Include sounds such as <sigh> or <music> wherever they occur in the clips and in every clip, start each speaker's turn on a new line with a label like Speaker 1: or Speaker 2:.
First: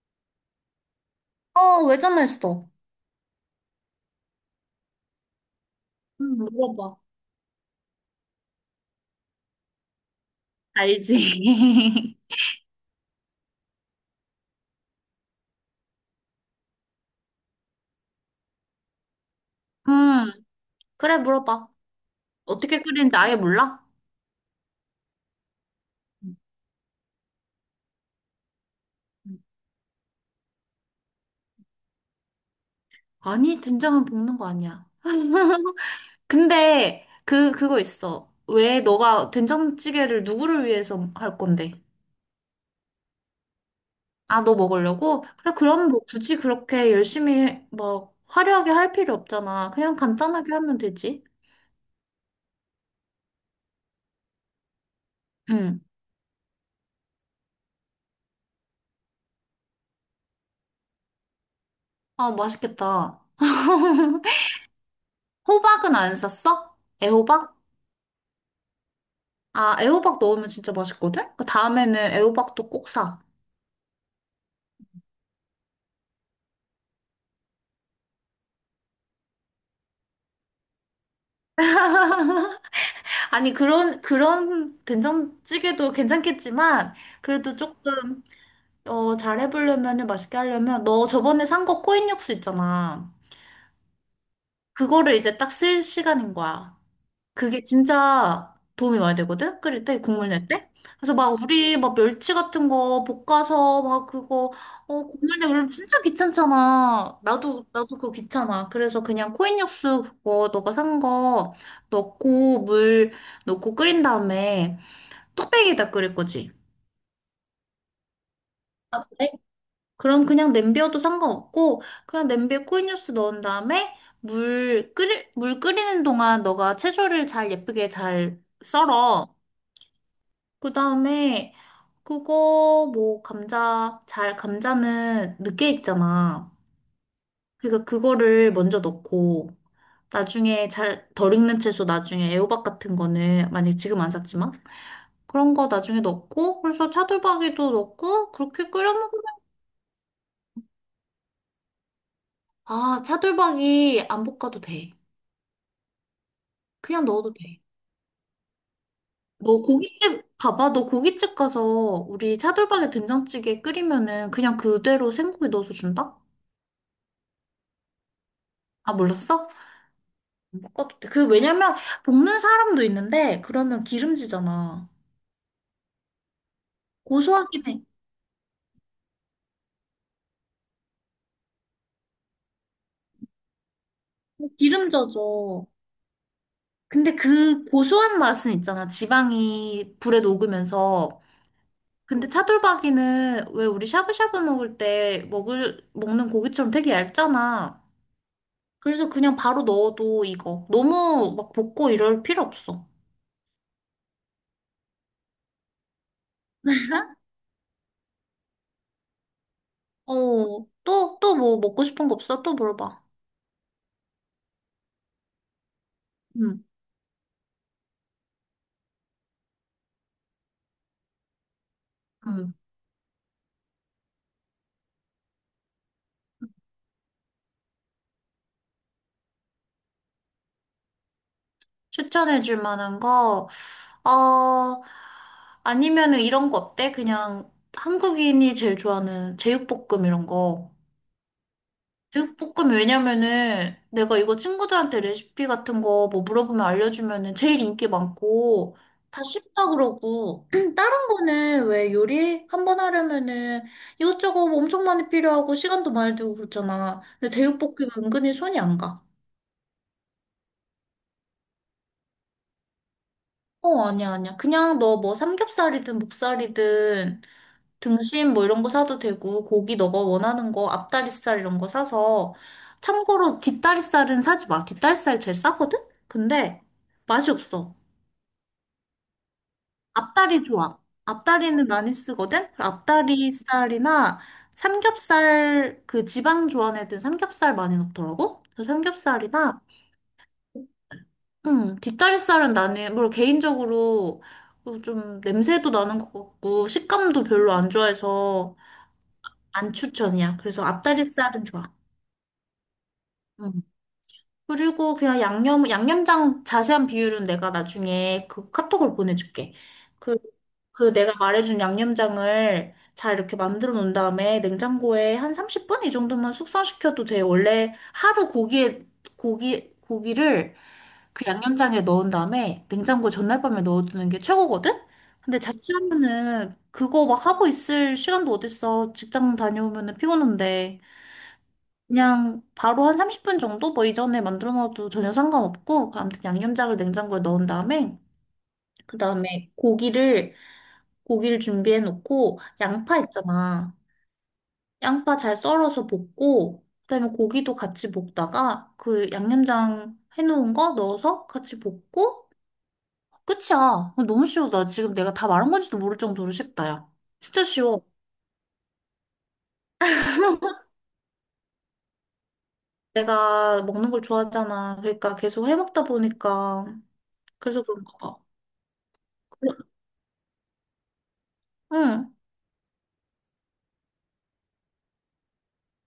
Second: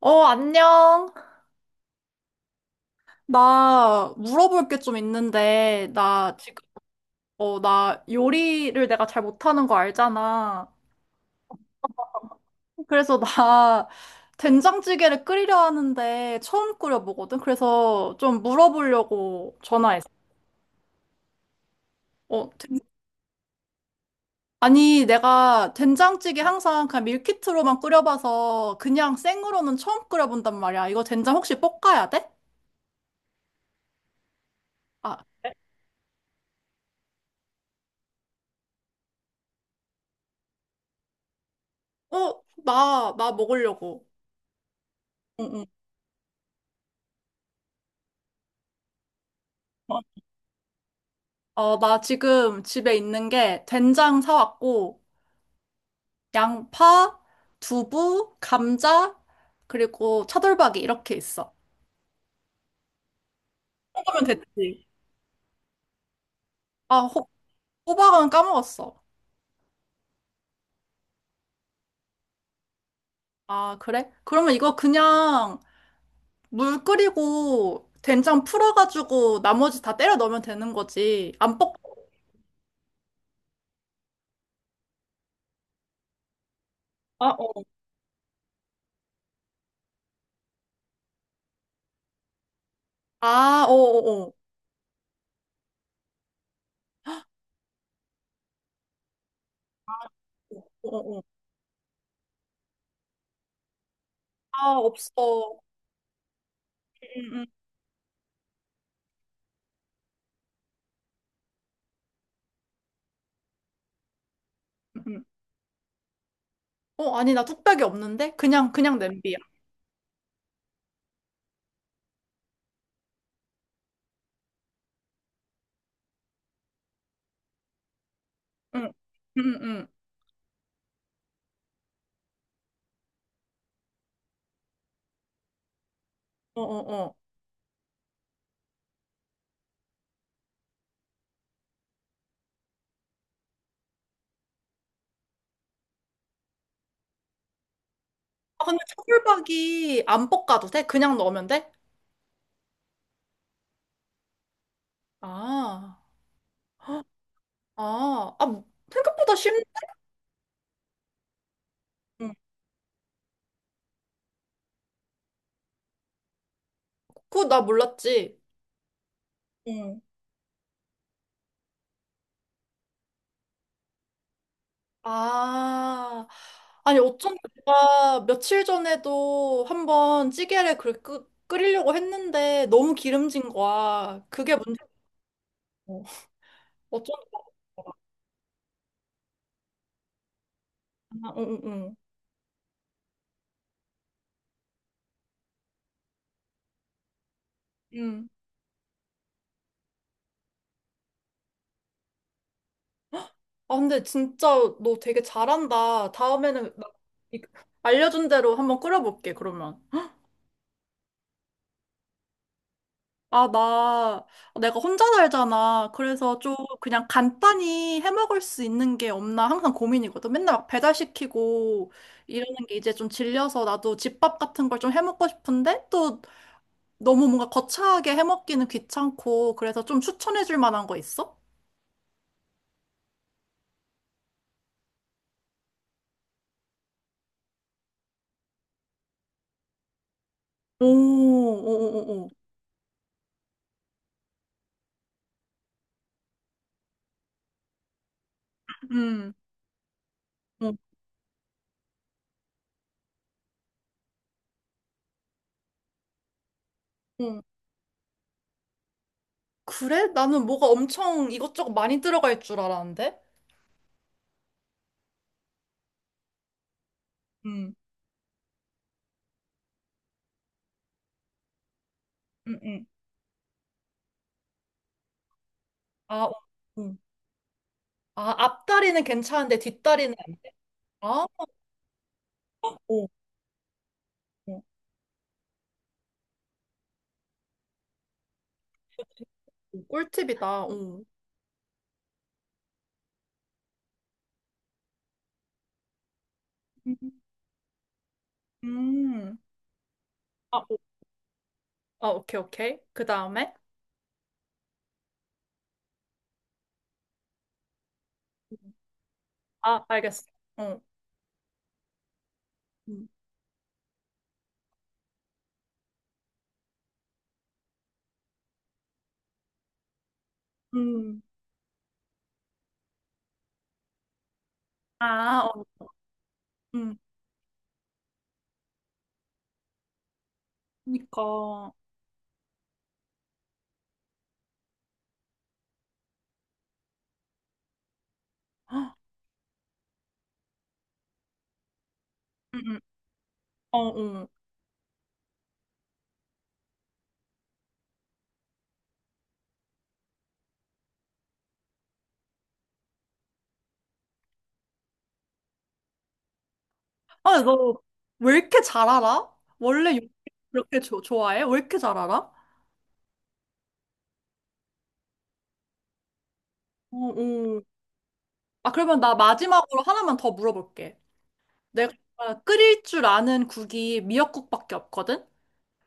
Speaker 1: 어, 안녕.
Speaker 2: 어, 왜 전화했어?
Speaker 1: 나 물어볼 게 좀 있는데, 나 지금,
Speaker 2: 물어봐.
Speaker 1: 나 요리를 내가 잘 못하는 거 알잖아.
Speaker 2: 알지.
Speaker 1: 그래서 나 <laughs> 된장찌개를 끓이려 하는데 처음 끓여보거든. 그래서 좀 물어보려고
Speaker 2: <laughs>
Speaker 1: 전화했어.
Speaker 2: 음, 그래, 물어봐.
Speaker 1: 어, 된-
Speaker 2: 어떻게 끓이는지 아예 몰라?
Speaker 1: 아니, 내가
Speaker 2: 음,
Speaker 1: 된장찌개 항상 그냥 밀키트로만 끓여봐서 그냥
Speaker 2: 음.
Speaker 1: 생으로는 처음 끓여본단 말이야. 이거 된장 혹시 볶아야 돼?
Speaker 2: 아니, 된장은 볶는 거 아니야.
Speaker 1: 아,
Speaker 2: <laughs> 근데, 그거 있어. 왜 너가 된장찌개를 누구를 위해서 할 건데?
Speaker 1: 어, 나 먹으려고.
Speaker 2: 아, 너 먹으려고?
Speaker 1: 응,
Speaker 2: 그래,
Speaker 1: 응.
Speaker 2: 그럼 뭐 굳이 그렇게 열심히 막 화려하게 할 필요 없잖아. 그냥 간단하게 하면 되지.
Speaker 1: 나 지금 집에 있는 게 된장 사왔고,
Speaker 2: 응.
Speaker 1: 양파, 두부, 감자, 그리고 차돌박이 이렇게 있어.
Speaker 2: 아, 맛있겠다.
Speaker 1: 그러면
Speaker 2: <laughs>
Speaker 1: 됐지.
Speaker 2: 호박은 안 샀어?
Speaker 1: 아,
Speaker 2: 애호박?
Speaker 1: 호박은 까먹었어.
Speaker 2: 아, 애호박 넣으면 진짜 맛있거든? 그 다음에는 애호박도 꼭 사.
Speaker 1: 아, 그래? 그러면 이거 그냥 물 끓이고 된장 풀어가지고 나머지 다 때려 넣으면 되는 거지. 안 볶.
Speaker 2: 아니, 그런 된장찌개도 괜찮겠지만,
Speaker 1: 아,
Speaker 2: 그래도
Speaker 1: 어.
Speaker 2: 조금, 어, 잘 해보려면, 맛있게 하려면, 너 저번에 산 거 코인 육수 있잖아.
Speaker 1: 아, 어어어.
Speaker 2: 그거를 이제 딱 쓸 시간인 거야. 그게 진짜 도움이 많이 되거든? 끓일 때, 국물 낼 때? 그래서
Speaker 1: 어어어.
Speaker 2: 막 우리 막 멸치 같은 거 볶아서 막 그거,
Speaker 1: 아,
Speaker 2: 어, 국물 내고
Speaker 1: 없어.
Speaker 2: 그러면 진짜 귀찮잖아.
Speaker 1: 음, 음,
Speaker 2: 나도 그거 귀찮아. 그래서 그냥 코인 육수 그거 너가 산 거 넣고 물 넣고 끓인 다음에
Speaker 1: 음.
Speaker 2: 뚝배기에다 끓일 거지.
Speaker 1: 어, 아니, 나 뚝배기 없는데? 그냥
Speaker 2: 네.
Speaker 1: 냄비야.
Speaker 2: 그럼 그냥 냄비여도 상관없고 그냥 냄비에 코인 육수 넣은 다음에 물 끓이는 동안 너가 채소를 잘 예쁘게 잘
Speaker 1: 응,
Speaker 2: 썰어.
Speaker 1: 응, 응.
Speaker 2: 그다음에 그거 뭐 감자는 늦게 익잖아.
Speaker 1: 어어어.
Speaker 2: 그러니까 그거를 먼저 넣고 나중에 잘 덜 익는 채소 나중에 애호박 같은 거는 만약에 지금 안 샀지만 그런 거 나중에 넣고 그래서 차돌박이도 넣고
Speaker 1: 아,
Speaker 2: 그렇게
Speaker 1: 근데
Speaker 2: 끓여 먹으면
Speaker 1: 차돌박이 안 볶아도 돼? 그냥 넣으면 돼?
Speaker 2: 아 차돌박이 안 볶아도 돼.
Speaker 1: 아,
Speaker 2: 그냥
Speaker 1: 헉,
Speaker 2: 넣어도 돼.
Speaker 1: 아, 아, 뭐, 생각보다
Speaker 2: 너
Speaker 1: 쉽네.
Speaker 2: 고깃집 봐봐. 너 고깃집 가서
Speaker 1: 응.
Speaker 2: 우리 차돌박이 된장찌개 끓이면은 그냥 그대로 생고기 넣어서 준다?
Speaker 1: 그거 나 몰랐지.
Speaker 2: 아 몰랐어?
Speaker 1: 응.
Speaker 2: 어, 그, 왜냐면, 볶는 사람도 있는데, 그러면 기름지잖아.
Speaker 1: 아, 아니, 어쩐지
Speaker 2: 고소하긴 해.
Speaker 1: 내가 며칠 전에도 한번 찌개를 끓이려고 했는데 너무 기름진 거야. 그게
Speaker 2: 기름
Speaker 1: 문제고.
Speaker 2: 져져. 근데
Speaker 1: 어쩐지.
Speaker 2: 그 고소한 맛은 있잖아. 지방이 불에 녹으면서.
Speaker 1: 아, 응, 응, 응.
Speaker 2: 근데 응. 차돌박이는 왜 우리 샤브샤브 먹을 때 먹는 고기처럼 되게 얇잖아.
Speaker 1: 응.
Speaker 2: 그래서 그냥 바로 넣어도 익어. 너무 막 볶고 이럴 필요 없어.
Speaker 1: 아, 근데 진짜 너 되게 잘한다. 다음에는 나 이- 알려준 대로 한번 끓여볼게, 그러면.
Speaker 2: 어, 또 뭐 먹고 싶은 거 없어? 또 물어봐.
Speaker 1: 아, 내가 혼자 살잖아. 그래서 좀
Speaker 2: 응,
Speaker 1: 그냥 간단히 해 먹을 수 있는 게 없나 항상 고민이거든. 맨날 막 배달시키고
Speaker 2: 응.
Speaker 1: 이러는 게 이제 좀 질려서 나도 집밥 같은 걸 좀 해 먹고 싶은데 또 너무 뭔가 거창하게 해 먹기는 귀찮고 그래서 좀 추천해 줄 만한 거 있어?
Speaker 2: 추천해줄 만한 거. 어, 아니면은 이런 거 어때? 그냥 한국인이 제일 좋아하는 제육볶음 이런 거.
Speaker 1: 오, 오, 오, 오.
Speaker 2: 제육볶음 왜냐면은 내가 이거 친구들한테 레시피 같은 거 뭐 물어보면 알려주면은 제일 인기 많고 다
Speaker 1: 음,
Speaker 2: 쉽다 그러고
Speaker 1: 음,
Speaker 2: <clears throat> 다른 거는 왜 요리 한번 하려면은 이것저것 뭐 엄청 많이 필요하고 시간도 많이 들고 그렇잖아. 근데
Speaker 1: 음.
Speaker 2: 제육볶은근히 손이 안 가.
Speaker 1: 그래? 나는 뭐가 엄청 이것저것 많이 들어갈 줄 알았는데?
Speaker 2: 어, 아니야, 아니야. 그냥 너 뭐 삼겹살이든 목살이든
Speaker 1: 음,
Speaker 2: 등심 뭐 이런 거 사도 되고 고기 너가 원하는 거 앞다리살 이런 거 사서
Speaker 1: 음, 음.
Speaker 2: 참고로 뒷다리살은 사지 마. 뒷다리살 제일 싸거든?
Speaker 1: 아, 어,
Speaker 2: 근데
Speaker 1: 음.
Speaker 2: 맛이 없어.
Speaker 1: 아, 앞다리는 괜찮은데 뒷다리는.
Speaker 2: 앞다리 좋아.
Speaker 1: 아,
Speaker 2: 앞다리는 많이 쓰거든?
Speaker 1: 오,
Speaker 2: 앞다리살이나
Speaker 1: 오,
Speaker 2: 삼겹살 그 지방 좋아하는 삼겹살 많이 넣더라고. 그래서 삼겹살이나
Speaker 1: 오, 꿀팁이다. 오.
Speaker 2: 뒷다리살은 나는 뭘 개인적으로 어, 좀 냄새도 나는 것 같고
Speaker 1: 음,
Speaker 2: 식감도 별로 안 좋아해서
Speaker 1: 음.
Speaker 2: 안 추천이야.
Speaker 1: 아,
Speaker 2: 그래서
Speaker 1: 오.
Speaker 2: 앞다리살은 좋아.
Speaker 1: 아, 오케이, 오케이. 그
Speaker 2: 음.
Speaker 1: 다음에?
Speaker 2: 그리고 그냥 양념장 자세한 비율은 내가 나중에 그 카톡을 보내줄게.
Speaker 1: 아,
Speaker 2: 그,
Speaker 1: 알겠어. 어.
Speaker 2: 그 내가 말해준 양념장을
Speaker 1: 음,
Speaker 2: 잘 이렇게 만들어 놓은 다음에 냉장고에 한 30분 이 정도만 숙성시켜도 돼. 원래 하루 고기를
Speaker 1: 음.
Speaker 2: 그 양념장에 넣은 다음에 냉장고 전날 밤에 넣어두는 게 최고거든? 근데
Speaker 1: 아, 어,
Speaker 2: 자취하면은
Speaker 1: 음.
Speaker 2: 그거 막 하고 있을 시간도 어딨어. 직장 다녀오면은 피곤한데.
Speaker 1: 그러니까.
Speaker 2: 그냥 바로 한 30분 정도 뭐 이전에 만들어 놔도 전혀 상관없고 아무튼 양념장을 냉장고에 넣은 다음에
Speaker 1: 헉,
Speaker 2: 그다음에 고기를 준비해 놓고
Speaker 1: 음, 음.
Speaker 2: 양파 있잖아.
Speaker 1: 어, 어.
Speaker 2: 양파 잘 썰어서 볶고 그다음에 고기도 같이 볶다가 그 양념장 해놓은 거 넣어서 같이 볶고 끝이야. 너무 쉬워. 나 지금 내가 다 말한 건지도 모를 정도로 쉽다, 야.
Speaker 1: 아,
Speaker 2: 진짜
Speaker 1: 너
Speaker 2: 쉬워.
Speaker 1: 왜 이렇게 잘 알아? 원래 요리 그렇게 좋아해? 왜 이렇게 잘 알아?
Speaker 2: 내가 먹는 걸 좋아하잖아. 그러니까 계속 해 먹다 보니까
Speaker 1: 어,
Speaker 2: 그래서
Speaker 1: 어.
Speaker 2: 그런가 봐.
Speaker 1: 아, 그러면 나
Speaker 2: 그래-
Speaker 1: 마지막으로 하나만 더 물어볼게. 내가
Speaker 2: 응.
Speaker 1: 끓일 줄 아는 국이 미역국밖에 없거든?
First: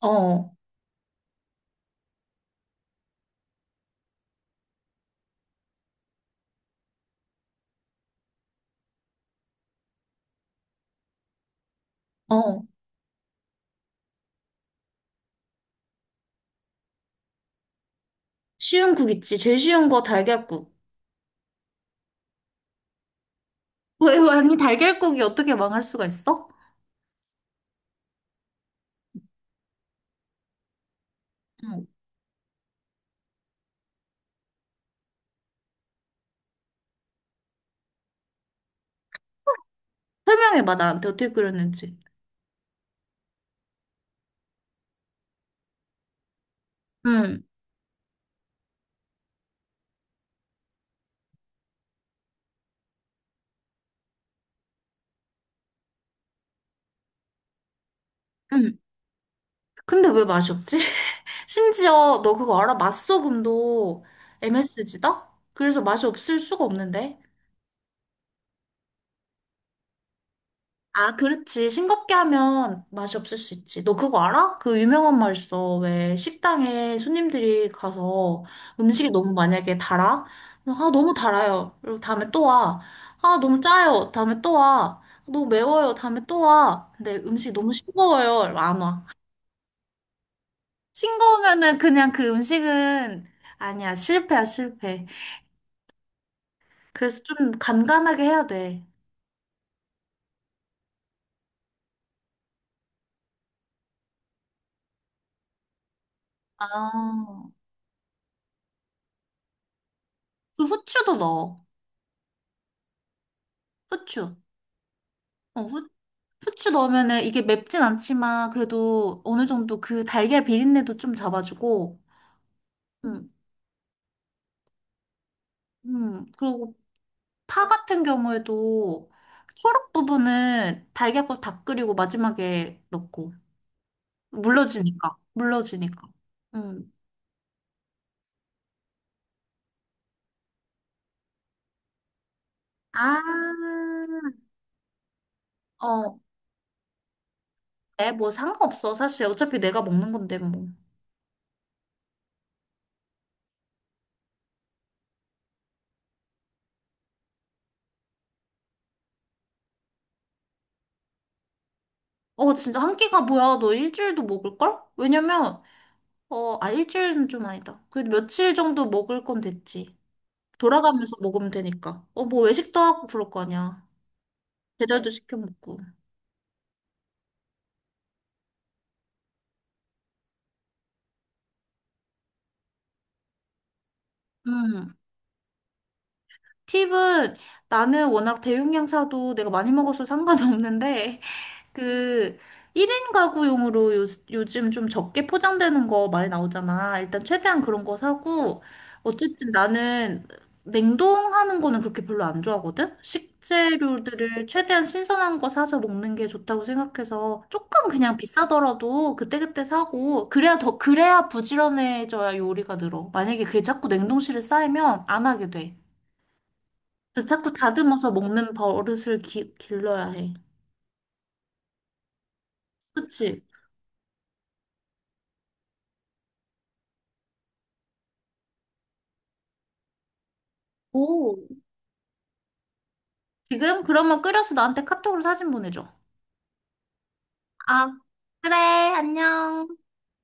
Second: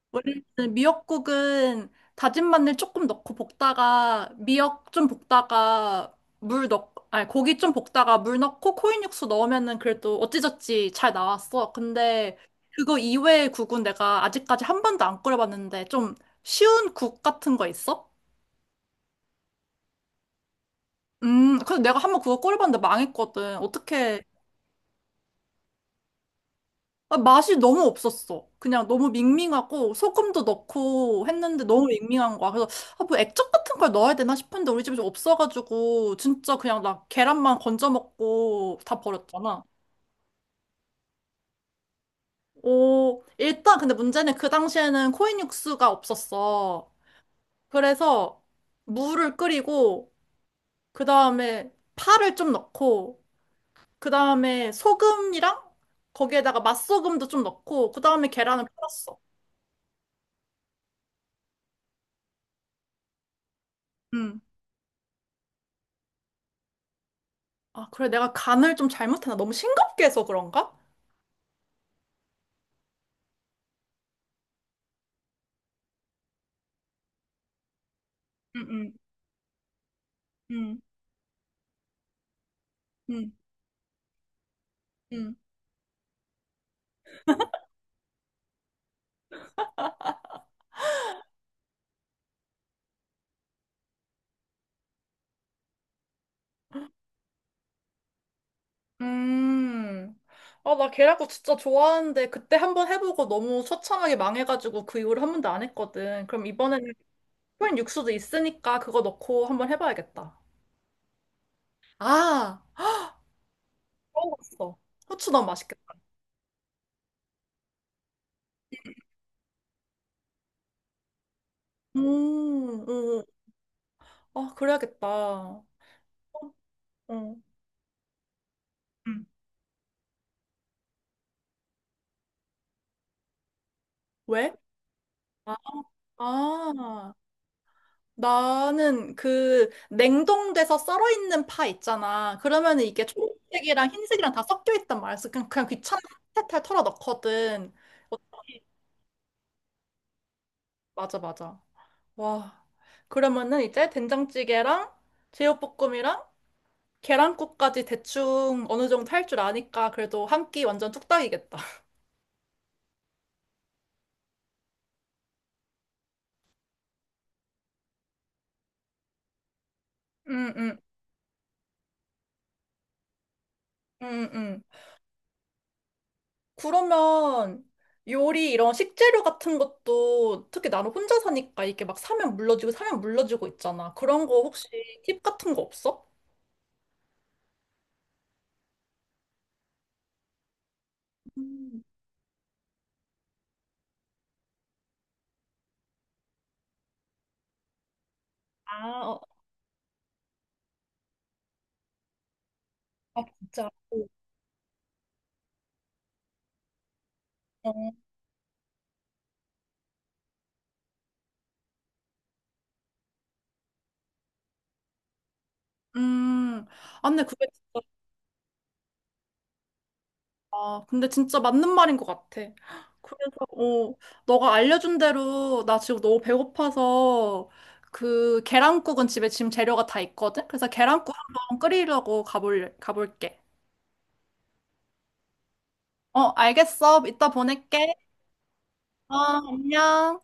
Speaker 2: 어,
Speaker 1: 원래는 미역국은 다진 마늘 조금 넣고 볶다가 미역 좀 볶다가 아니, 고기 좀 볶다가 물 넣고 코인 육수 넣으면은 그래도 어찌저찌 잘 나왔어. 근데
Speaker 2: 어.
Speaker 1: 그거 이외의 국은 내가 아직까지 한 번도 안 끓여봤는데 좀 쉬운 국 같은 거 있어?
Speaker 2: 쉬운 국 있지. 제일 쉬운 거 달걀국.
Speaker 1: 그래서 내가 한 번 그거 끓여봤는데 망했거든.
Speaker 2: <laughs> 왜,
Speaker 1: 어떻게.
Speaker 2: 왜, 아니, 달걀국이 어떻게 망할 수가 있어?
Speaker 1: 아, 맛이 너무 없었어. 그냥 너무 밍밍하고 소금도 넣고 했는데 너무
Speaker 2: 응.
Speaker 1: 밍밍한 거야. 그래서. 아, 뭐 액젓 같은 걸 넣어야 되나 싶은데 우리 집에 없어가지고 진짜 그냥 나 계란만 건져 먹고 다 버렸잖아.
Speaker 2: 설명해봐, 나한테 어떻게 끓였는지.
Speaker 1: 오, 일단 근데 문제는 그 당시에는 코인 육수가 없었어.
Speaker 2: 응,
Speaker 1: 그래서 물을 끓이고 그 다음에 파를 좀 넣고 그 다음에 소금이랑 거기에다가 맛소금도 좀 넣고 그 다음에 계란을
Speaker 2: 응.
Speaker 1: 풀었어.
Speaker 2: 근데 왜 맛이 없지? <laughs> 심지어, 너 그거 알아? 맛소금도 MSG다? 그래서 맛이 없을 수가 없는데.
Speaker 1: 아, 그래. 내가 간을 좀 잘못하나? 너무 싱겁게 해서 그런가?
Speaker 2: 아, 그렇지. 싱겁게 하면 맛이 없을 수 있지. 너 그거 알아? 그 유명한 말 있어. 왜 식당에 손님들이 가서
Speaker 1: 음, 음,
Speaker 2: 음식이 너무 만약에 달아?
Speaker 1: 음,
Speaker 2: 아, 너무 달아요. 그리고 다음에 또 와.
Speaker 1: 음,
Speaker 2: 아, 너무 짜요. 다음에 또 와.
Speaker 1: 음.
Speaker 2: 너무 매워요. 다음에 또 와. 근데 음식이 너무 싱거워요. 이러면 안 와. 싱거우면은 그냥 그 음식은 아니야. 실패야, 실패. 그래서 좀 간간하게 해야 돼.
Speaker 1: 음. 아, 나 계란국 진짜 좋아하는데 그때 한번 해보고 너무 처참하게 망해가지고 그 이후로 한 번도 안 했거든. 그럼 이번에는
Speaker 2: 아,
Speaker 1: 코인 육수도 있으니까 그거 넣고 한번 해봐야겠다.
Speaker 2: 그 후추도 넣어.
Speaker 1: 아,
Speaker 2: 후추.
Speaker 1: 먹었어. 후추 넣으면
Speaker 2: 어,
Speaker 1: 맛있겠다.
Speaker 2: 후추 넣으면은 이게 맵진 않지만 그래도 어느 정도 그 달걀 비린내도 좀 잡아주고,
Speaker 1: 음.
Speaker 2: 음,
Speaker 1: 아, 그래야겠다. 어.
Speaker 2: 그리고
Speaker 1: 음.
Speaker 2: 파 같은 경우에도 초록 부분은 달걀국 다 끓이고 마지막에 넣고
Speaker 1: 왜?
Speaker 2: 물러지니까,
Speaker 1: 아,
Speaker 2: 물러지니까. 음.
Speaker 1: 아. 나는 그 냉동돼서 썰어 있는 파 있잖아. 그러면 이게
Speaker 2: 아,
Speaker 1: 초록색이랑 흰색이랑 다 섞여 있단 말이야. 그래서 그냥 귀찮아
Speaker 2: 어,
Speaker 1: 탈탈 털어 넣거든.
Speaker 2: 네,
Speaker 1: 어,
Speaker 2: 뭐 상관없어. 사실 어차피 내가 먹는 건데 뭐.
Speaker 1: 맞아, 맞아. 와. 그러면은 이제 된장찌개랑 제육볶음이랑 계란국까지 대충 어느 정도 할 줄 아니까 그래도 한 끼 완전 뚝딱이겠다.
Speaker 2: 어, 진짜 한 끼가 뭐야? 너 일주일도 먹을걸? 왜냐면, 어, 아, 일주일은 좀 아니다. 그래도 며칠 정도 먹을 건 됐지.
Speaker 1: 응, 응,
Speaker 2: 돌아가면서 먹으면 되니까. 어, 뭐 외식도 하고 그럴 거 아니야.
Speaker 1: 응, 응.
Speaker 2: 배달도 시켜 먹고.
Speaker 1: 그러면 요리 이런 식재료 같은 것도 특히 나는 혼자 사니까 이게 막 사면 물러지고 사면 물러지고 있잖아. 그런 거 혹시
Speaker 2: 음.
Speaker 1: 팁 같은 거 없어?
Speaker 2: 팁은 나는 워낙 대용량 사도 내가 많이 먹어서 상관없는데
Speaker 1: 음.
Speaker 2: 그 1인 가구용으로 요즘 좀 적게 포장되는 거 많이 나오잖아. 일단 최대한 그런 거 사고
Speaker 1: 아, 어,
Speaker 2: 어쨌든 나는 냉동하는 거는 그렇게 별로 안 좋아하거든.
Speaker 1: 아 진짜.
Speaker 2: 식재료들을 최대한 신선한 거 사서 먹는 게 좋다고 생각해서 조금
Speaker 1: 어.
Speaker 2: 그냥 비싸더라도 그때그때 사고 그래야 더 그래야 부지런해져야 요리가 늘어. 만약에 그게 자꾸 냉동실에 쌓이면 안 하게 돼.
Speaker 1: 음, 아, 근데
Speaker 2: 그래서
Speaker 1: 그게
Speaker 2: 자꾸
Speaker 1: 진짜.
Speaker 2: 다듬어서 먹는 버릇을 길러야 해.
Speaker 1: 아, 근데 진짜 맞는 말인 것 같아. 그래서,
Speaker 2: 그치?
Speaker 1: 너가 알려준 대로 나 지금 너무 배고파서 그 계란국은 집에 지금 재료가 다 있거든? 그래서 계란국
Speaker 2: 오.
Speaker 1: 한번 끓이려고 가볼게.
Speaker 2: 지금? 그러면 끓여서 나한테 카톡으로 사진 보내줘.
Speaker 1: 어, 알겠어. 이따
Speaker 2: 아,
Speaker 1: 보낼게.
Speaker 2: 그래,
Speaker 1: 어,
Speaker 2: 안녕.
Speaker 1: 안녕.